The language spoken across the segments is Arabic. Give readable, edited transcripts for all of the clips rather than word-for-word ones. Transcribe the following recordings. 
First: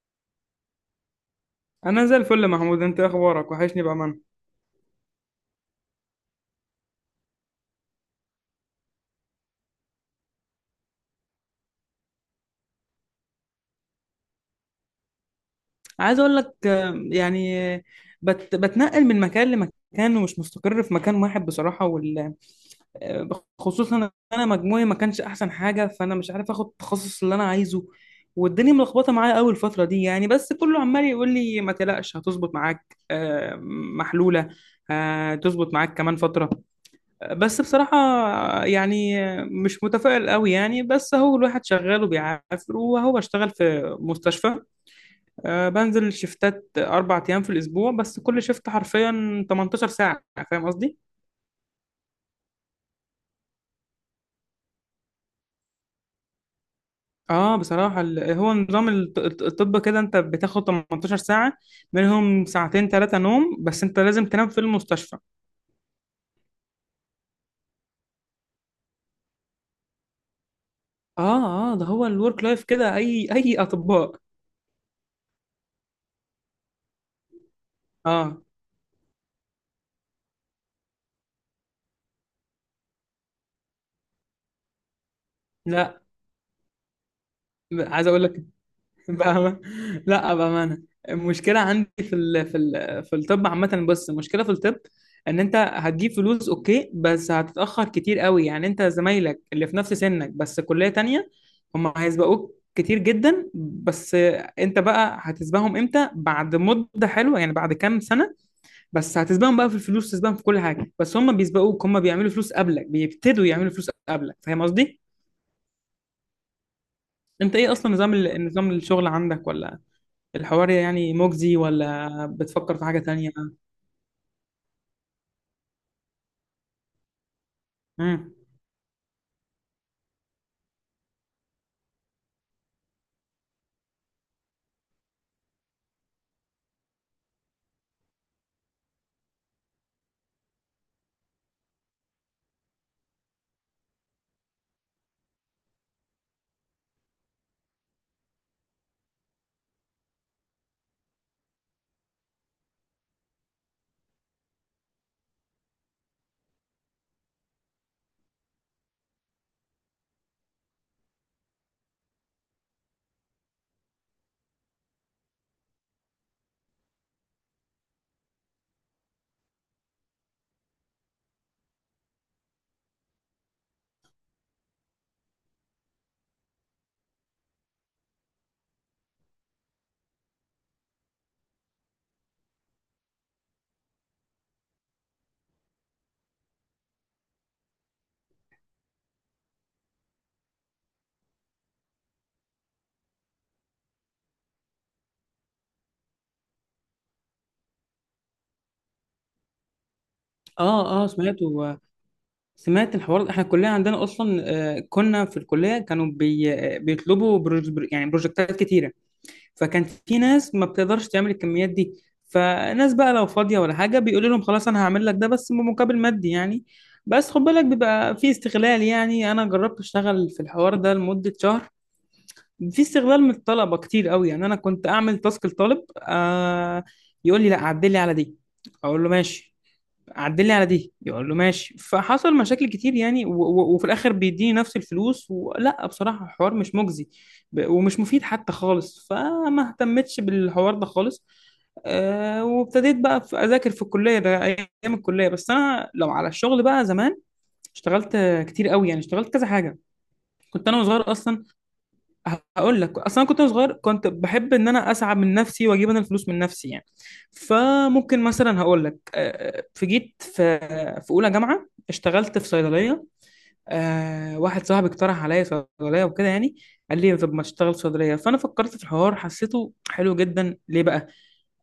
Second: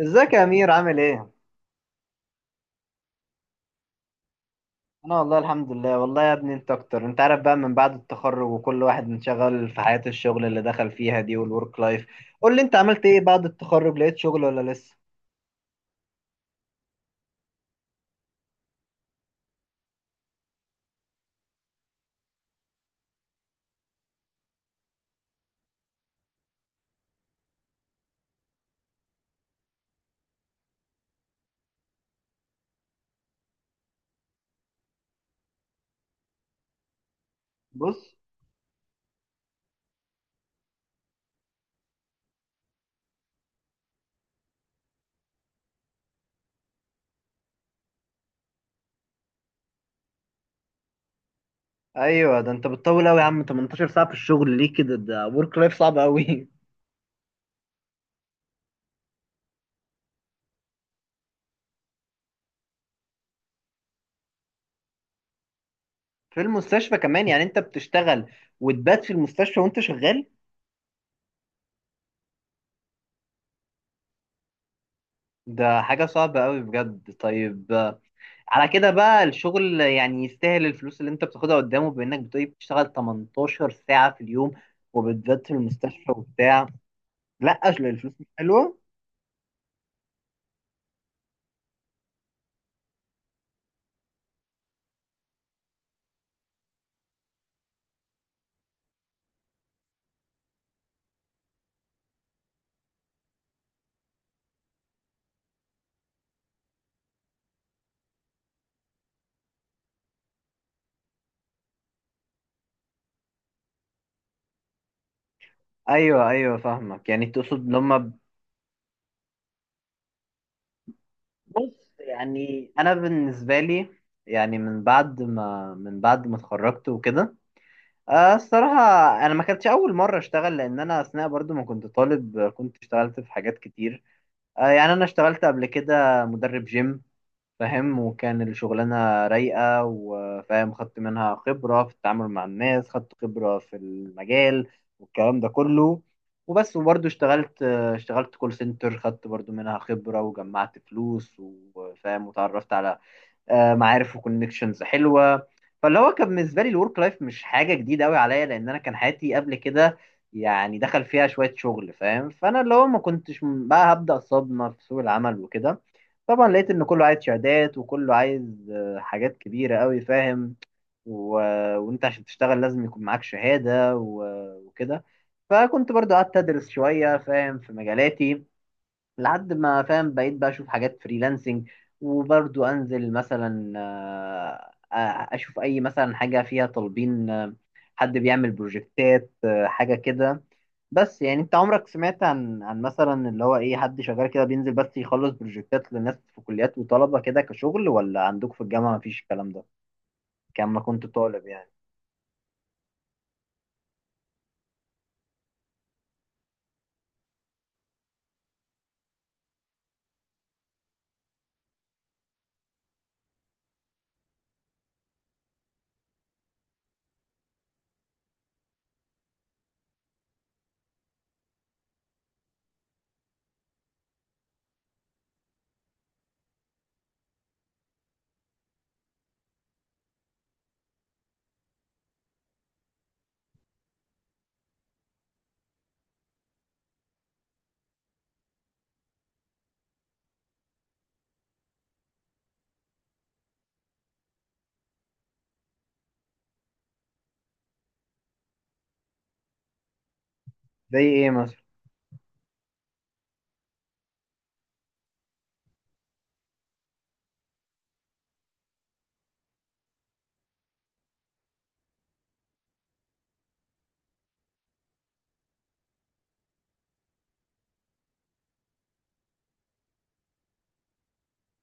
ازيك يا امير؟ عامل ايه؟ انا زي الفل يا محمود، انت إيه اخبارك؟ وحشني بامانه. انا والله الحمد لله. والله يا ابني انت اكتر، انت عارف بقى من بعد التخرج وكل واحد منشغل في حياة الشغل اللي دخل فيها دي والورك لايف. قول لي انت عملت ايه بعد التخرج، لقيت شغل ولا لسه؟ عايز اقول لك يعني بتنقل من مكان لمكان ومش مستقر في مكان واحد بصراحه وال آه، خصوصا انا مجموعي ما كانش احسن حاجه، فانا مش عارف اخد التخصص اللي انا عايزه. والدنيا ملخبطه معايا قوي الفتره دي يعني، بس كله عمال يقول لي ما تقلقش، هتظبط معاك محلوله، هتظبط معاك كمان فتره. بس بصراحة بص. يعني مش متفائل قوي يعني، بس هو الواحد شغال وبيعافر. وهو بشتغل في مستشفى، بنزل شفتات 4 أيام في الأسبوع بس كل شفت حرفيا 18 ساعة. فاهم قصدي؟ ايوه، ده انت بتطول قوي يا عم، 18 ساعة في الشغل ليه كده؟ ده ورك لايف صعب قوي. اه بصراحة هو نظام الطب كده، انت بتاخد 18 ساعة، منهم ساعتين ثلاثة نوم، بس انت لازم تنام في المستشفى. في المستشفى كمان؟ يعني انت بتشتغل وتبات في المستشفى وانت شغال؟ اه اه، ده هو الورك لايف كده اي اي اطباء. ده حاجة صعبة قوي بجد. طيب اه، على كده بقى الشغل يعني يستاهل الفلوس اللي انت بتاخدها، قدامه بانك بتقولي بتشتغل 18 ساعة في اليوم وبالذات في لا. المستشفى وبتاع. لا اصل عايز الفلوس اقول مش لك حلوة. بأمانة، لا بأمانة، المشكلة عندي في الطب عامة، بس المشكلة في الطب ان انت هتجيب فلوس اوكي، بس هتتأخر كتير قوي يعني. انت زمايلك اللي في نفس سنك بس كلية تانية، هم هيسبقوك كتير جدا. بس انت بقى هتسبقهم امتى؟ بعد مدة حلوة يعني، بعد كام سنة. بس هتسبقهم بقى في الفلوس، تسبقهم في كل حاجة، بس هم بيسبقوك، هم بيعملوا فلوس قبلك، بيبتدوا يعملوا فلوس قبلك. فاهم قصدي؟ ايوه ايوه فاهمك، يعني انت تقصد ايه اصلا لما نظام الشغل عندك؟ ولا الحوار يعني مجزي، بص ولا يعني بتفكر في انا حاجة تانية؟ بالنسبة لي، يعني من بعد ما اتخرجت وكده. امم. الصراحة انا ما كانتش اول مرة اشتغل، لان انا اثناء برضو ما كنت طالب كنت اشتغلت في حاجات كتير. يعني انا اشتغلت قبل كده مدرب جيم، فاهم؟ وكان الشغلانة رايقة، وفاهم خدت منها خبرة في التعامل مع الناس، خدت خبرة في المجال والكلام ده كله. وبس وبرضه اشتغلت، كول سنتر، خدت برضه منها خبرة وجمعت فلوس، وفاهم وتعرفت على معارف وكونكشنز حلوه. فاللي هو كان بالنسبه لي الورك لايف مش حاجه جديده قوي عليا، لان انا كان حياتي قبل كده يعني دخل فيها شويه شغل، فاهم؟ فانا اللي هو ما كنتش م- بقى هبدا صدمه في سوق العمل وكده. طبعا لقيت ان كله عايز شهادات، وكله عايز حاجات كبيره قوي، فاهم؟ و... وانت عشان تشتغل لازم يكون معاك شهاده وكده. فكنت برضو قعدت ادرس شويه، فاهم، في مجالاتي. لحد ما فاهم بقيت بقى اشوف حاجات فريلانسنج، وبرضو انزل مثلا، اشوف اي مثلا حاجه فيها طالبين، حد بيعمل بروجكتات، حاجه كده. بس يعني انت عمرك سمعت عن مثلا اللي هو ايه، حد شغال كده بينزل بس يخلص بروجكتات للناس في كليات وطلبه كده، كشغل؟ ولا عندكم في الجامعه مفيش الكلام ده كان ما اه كنت اه طالب يعني؟ سمعته، سمعت الحوار. احنا الكلية عندنا اصلا كنا في الكلية كانوا بي... آه، بيطلبوا يعني بروجكتات كتيرة. فكان في ناس ما بتقدرش تعمل الكميات دي، فناس بقى لو فاضية ولا حاجة بيقولوا لهم خلاص انا هعمل لك ده بس بمقابل مادي يعني. بس خد بالك بيبقى في استغلال، يعني انا جربت اشتغل في الحوار ده لمدة شهر. في استغلال من الطلبه كتير قوي، يعني انا كنت اعمل تاسك لطالب يقول لي لا عدل لي على دي، اقول له ماشي. عدل لي على دي، يقول له ماشي. فحصل مشاكل كتير يعني، و و وفي الاخر بيديني نفس الفلوس، ولا بصراحه الحوار مش مجزي، ومش مفيد حتى خالص، فما اهتمتش بالحوار ده خالص. آه وابتديت بقى اذاكر في الكليه ده ايام الكليه. بس انا لو على الشغل بقى زمان اشتغلت كتير قوي يعني، اشتغلت كذا حاجه، كنت انا زي وصغير ايه اصلا. مثلا؟ هقول لك اصلا أنا كنت وأنا صغير كنت بحب ان انا اسعى من نفسي واجيب انا الفلوس من نفسي يعني. فممكن مثلا هقول لك جيت في في اولى جامعه اشتغلت في صيدليه. واحد صاحبي اقترح عليا صيدليه وكده يعني. قال لي طب ما تشتغل في صيدليه، فانا فكرت في الحوار حسيته حلو جدا. ليه بقى؟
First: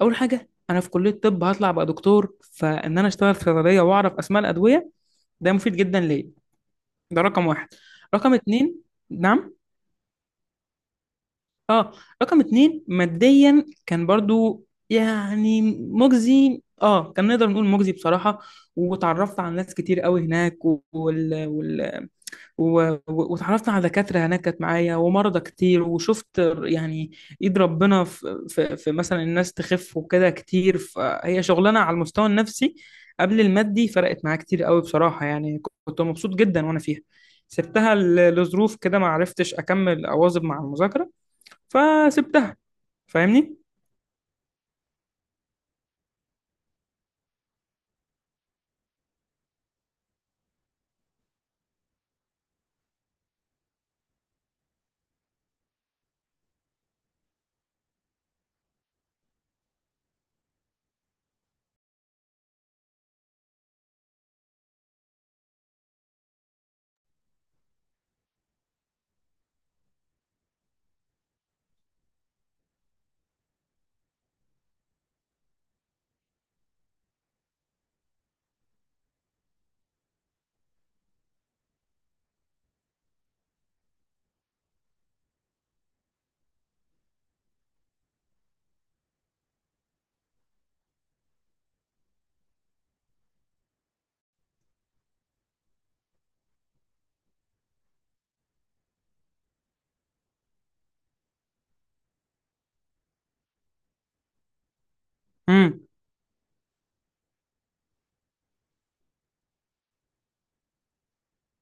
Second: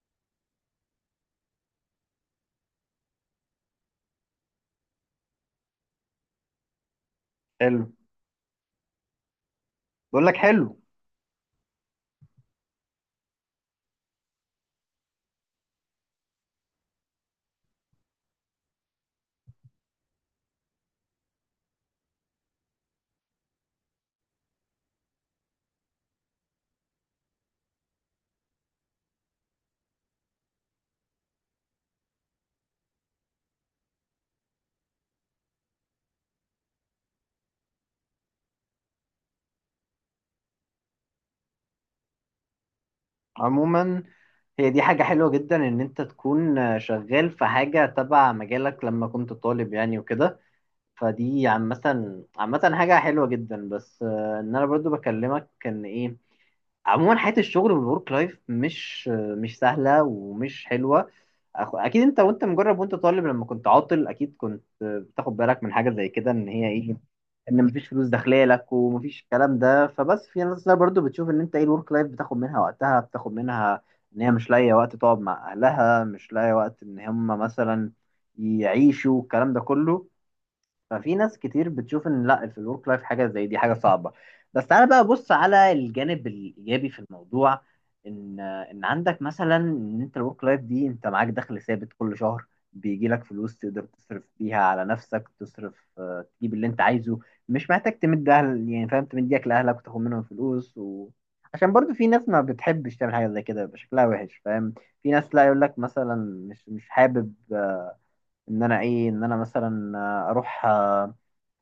اول حاجه، انا في كليه الطب هطلع بقى دكتور، فان انا اشتغل في صيدليه واعرف اسماء الادويه، ده مفيد جدا ليا، ده رقم واحد. حلو. رقم اتنين. نعم. بقول لك حلو. اه، رقم اتنين ماديا كان برضو يعني مجزي، اه كان نقدر نقول مجزي بصراحة. وتعرفت على ناس كتير قوي هناك و... وتعرفت على دكاترة هناك كانت معايا ومرضى كتير، وشفت يعني ايد ربنا في مثلا الناس تخف وكده كتير. فهي شغلانة على المستوى النفسي قبل المادي، فرقت معايا كتير قوي بصراحة يعني، كنت مبسوط جدا وانا فيها. سبتها لظروف كده، ما عرفتش اكمل اواظب مع المذاكرة، فسبتها. فاهمني؟ عموما هي دي حاجة حلوة جدا إن أنت تكون شغال في حاجة تبع مجالك لما كنت طالب يعني وكده، فدي عامة. عامة حاجة حلوة جدا، بس إن أنا برضو بكلمك إن إيه، عموما حياة الشغل والورك لايف مش سهلة ومش حلوة. أكيد أنت، وأنت مجرب وأنت طالب لما كنت عاطل، أكيد كنت بتاخد بالك من حاجة زي كده، إن هي إيه، إن مفيش فلوس داخلة لك ومفيش الكلام ده. فبس في ناس لا برضو بتشوف إن أنت إيه الورك لايف بتاخد منها وقتها، بتاخد منها إن هي مش لاقية وقت تقعد مع أهلها، مش لاقية وقت إن هم مثلا يعيشوا الكلام ده كله. ففي ناس كتير بتشوف ان لا في الورك لايف حاجه زي دي حاجه صعبه. بس تعالى بقى بص على الجانب الايجابي في الموضوع، ان عندك مثلا، ان انت الورك لايف دي انت معاك دخل ثابت كل شهر بيجي لك فلوس، تقدر تصرف بيها على نفسك، تصرف تجيب اللي انت عايزه، مش محتاج تمد اهل يعني، فاهم، تمديك لاهلك وتاخد منهم فلوس عشان برضو في ناس ما بتحبش تعمل حاجه زي كده، بيبقى شكلها وحش، فاهم؟ في ناس لا يقول لك امم. مثلا مش حابب ان انا ايه، ان انا مثلا اروح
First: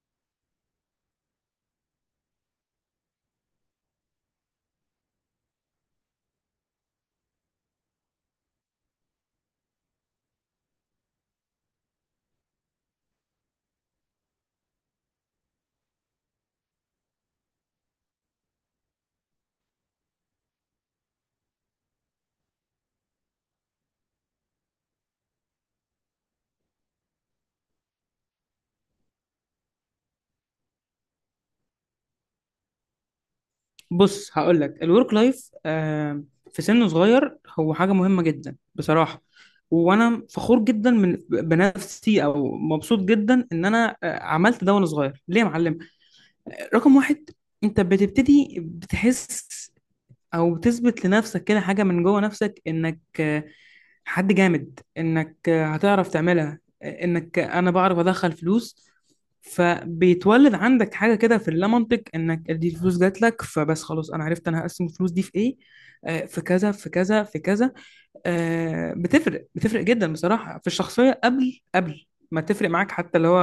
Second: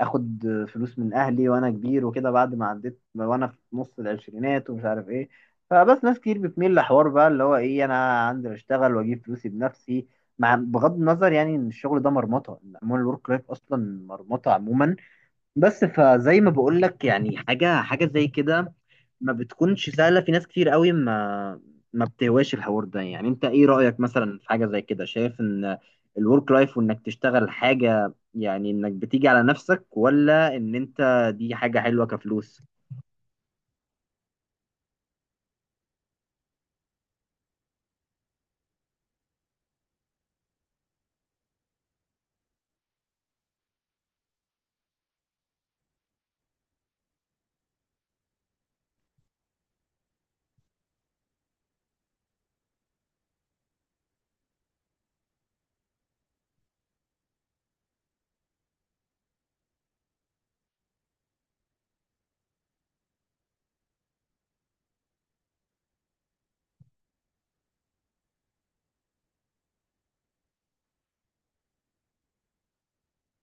اخد فلوس من اهلي وانا كبير وكده، بعد ما عديت وانا في نص العشرينات ومش عارف ايه. فبس ناس كتير بتميل لحوار بقى اللي هو ايه، انا عندي اشتغل واجيب فلوسي بنفسي، مع بغض النظر يعني ان الشغل ده مرمطه، عموما الورك لايف اصلا مرمطه عموما. بس فزي ما بقول لك يعني، حاجه، حاجه زي كده ما بتكونش سهلة، في ناس كتير قوي ما بتهواش الحوار ده يعني. انت ايه رأيك مثلا في حاجة زي كده؟ شايف ان الورك لايف وانك تشتغل حاجة يعني انك بتيجي على نفسك؟ ولا ان انت دي حاجة حلوة كفلوس؟ بص هقول لك، الورك لايف آه في سن صغير هو حاجه مهمه جدا بصراحه. وانا فخور جدا من بنفسي او مبسوط جدا ان انا عملت ده وانا صغير. ليه يا معلم؟ رقم واحد، انت بتبتدي بتحس او بتثبت لنفسك كده حاجه من جوه نفسك انك حد جامد، انك هتعرف تعملها، انك انا بعرف ادخل فلوس. فبيتولد عندك حاجه كده في اللامنطق، انك دي الفلوس جات لك فبس خلاص انا عرفت انا هقسم الفلوس دي في ايه، في كذا في كذا في كذا. بتفرق بتفرق جدا بصراحه في الشخصيه، قبل ما تفرق معاك حتى اللي هو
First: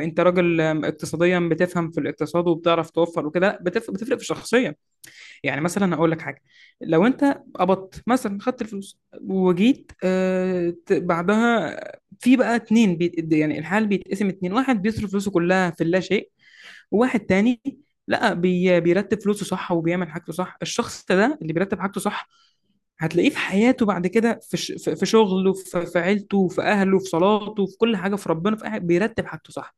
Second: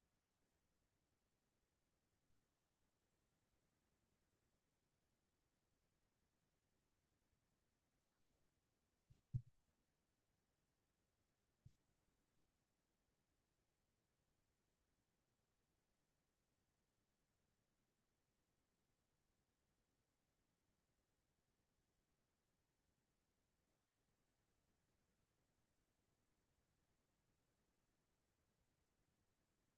انت راجل اقتصاديا بتفهم في الاقتصاد وبتعرف توفر وكده، لا بتفرق بتفرق في الشخصيه. يعني مثلا هقول لك حاجه، لو انت قبضت مثلا خدت الفلوس وجيت بعدها في بقى اتنين بيت يعني، الحال بيتقسم اتنين، واحد بيصرف فلوسه كلها في اللا شيء، وواحد تاني لا، بيرتب فلوسه صح وبيعمل حاجته صح. الشخص ده اللي بيرتب حاجته صح هتلاقيه في حياته بعد كده في شغله، في عيلته، في اهله، في صلاته، في كل حاجه، في ربنا، بيرتب حاجته صح،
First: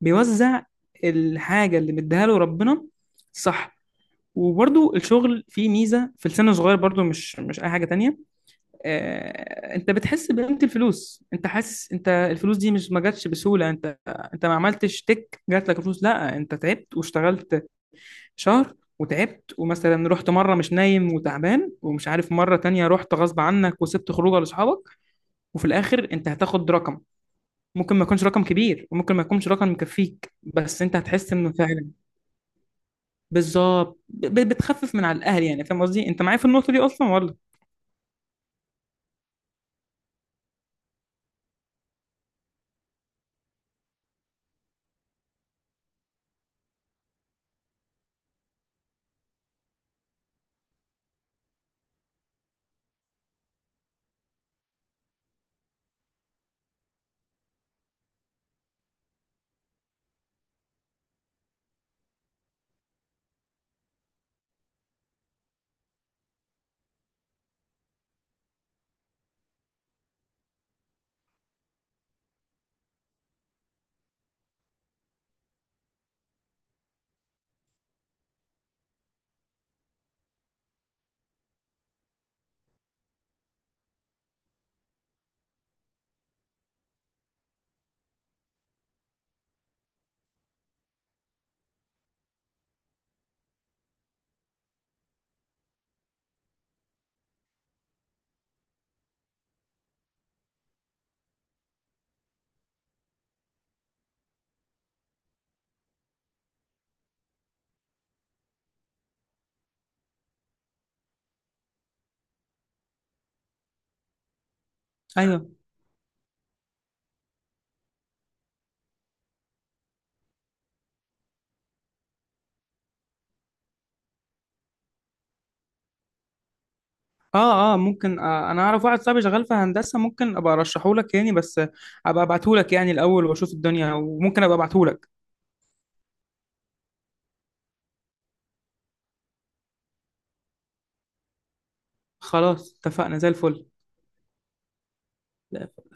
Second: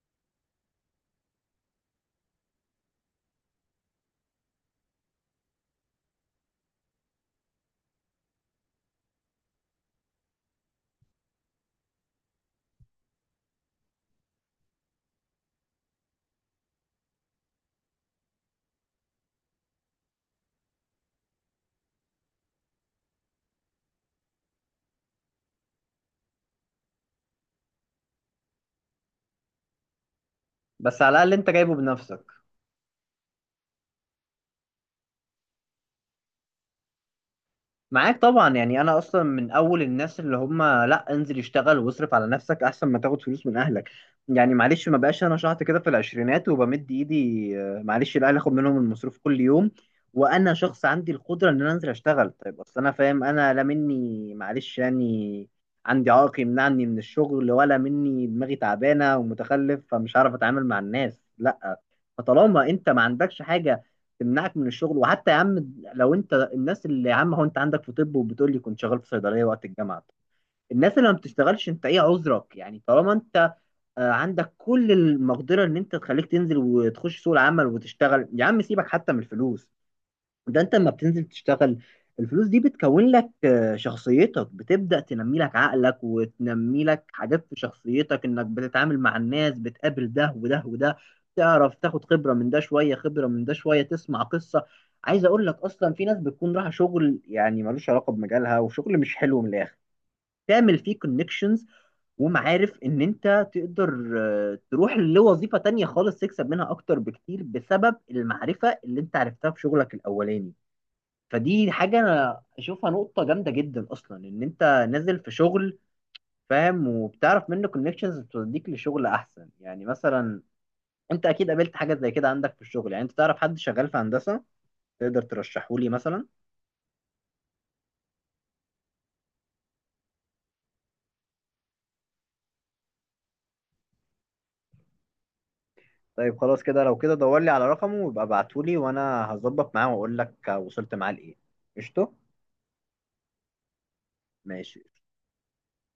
بيوزع الحاجه اللي مديها له ربنا صح. وبرضو الشغل فيه ميزة في السن الصغير، برضو مش أي حاجة تانية. أنت بتحس بقيمة الفلوس، أنت حاسس أنت الفلوس دي مش ما جاتش بسهولة، أنت ما عملتش تك جات لك فلوس. لا، أنت تعبت واشتغلت شهر وتعبت، ومثلا رحت مرة مش نايم وتعبان ومش عارف، مرة تانية رحت غصب عنك وسبت خروجه لأصحابك. وفي الآخر أنت هتاخد رقم، ممكن ما يكونش رقم كبير وممكن ما يكونش رقم مكفيك، بس أنت بس على الأقل هتحس انت إنه جايبه فعلا بنفسك. بالظبط. بتخفف من على الاهل يعني. فاهم قصدي؟ انت معايا في النقطه دي اصلا ولا؟ معاك طبعا يعني، انا اصلا من اول الناس اللي هم لا، انزل اشتغل واصرف على نفسك احسن ما تاخد فلوس من اهلك، يعني معلش. ما بقاش انا شحط كده في العشرينات وبمد ايدي، معلش الاهل اخد منهم المصروف كل يوم، وانا شخص عندي القدره ان انا انزل اشتغل. طيب اصل انا فاهم، انا لا مني معلش يعني عندي عائق يمنعني من الشغل، ولا مني دماغي تعبانه ومتخلف فمش هعرف اتعامل مع الناس، لا. فطالما انت ما عندكش حاجه تمنعك من الشغل، وحتى يا عم لو انت الناس اللي يا عم، هو انت عندك في طب وبتقول لي كنت شغال في صيدليه وقت الجامعه، الناس اللي ما بتشتغلش انت ايه عذرك يعني؟ طالما انت عندك كل المقدره ان انت تخليك تنزل وتخش سوق العمل وتشتغل. يا عم سيبك حتى من الفلوس، ده انت لما بتنزل تشتغل الفلوس دي بتكون لك، شخصيتك بتبدأ تنمي لك عقلك وتنمي لك حاجات في شخصيتك، انك بتتعامل مع الناس، بتقابل ده وده وده، تعرف تاخد خبرة من ده شوية، خبرة من ده شوية، تسمع قصة. عايز اقول لك اصلا، في ناس بتكون رايحة شغل يعني ملوش علاقة بمجالها، وشغل مش حلو، من الاخر تعمل فيه كونكشنز ومعارف ان انت تقدر تروح لوظيفة تانية خالص تكسب منها اكتر بكتير بسبب المعرفة اللي انت عرفتها في شغلك الاولاني. فدي حاجة أنا أشوفها نقطة جامدة جدا أصلا، إن أنت نازل في ايوه. شغل، فاهم، وبتعرف منه كونكشنز توديك لشغل أحسن. يعني مثلا أنت أكيد قابلت حاجة زي كده عندك في الشغل، يعني أنت تعرف حد شغال في هندسة تقدر ترشحه لي مثلا؟ اه اه ممكن، آه انا اعرف واحد صاحبي شغال في هندسه ممكن ابقى ارشحه لك يعني، بس ابقى ابعته لك يعني الاول واشوف الدنيا وممكن ابقى ابعته لك. طيب خلاص كده، لو كده دور لي على رقمه ويبقى ابعته لي، وأنا هظبط معاه وأقول لك وصلت معاه لإيه. قشطة. خلاص اتفقنا، زي الفل. ماشي.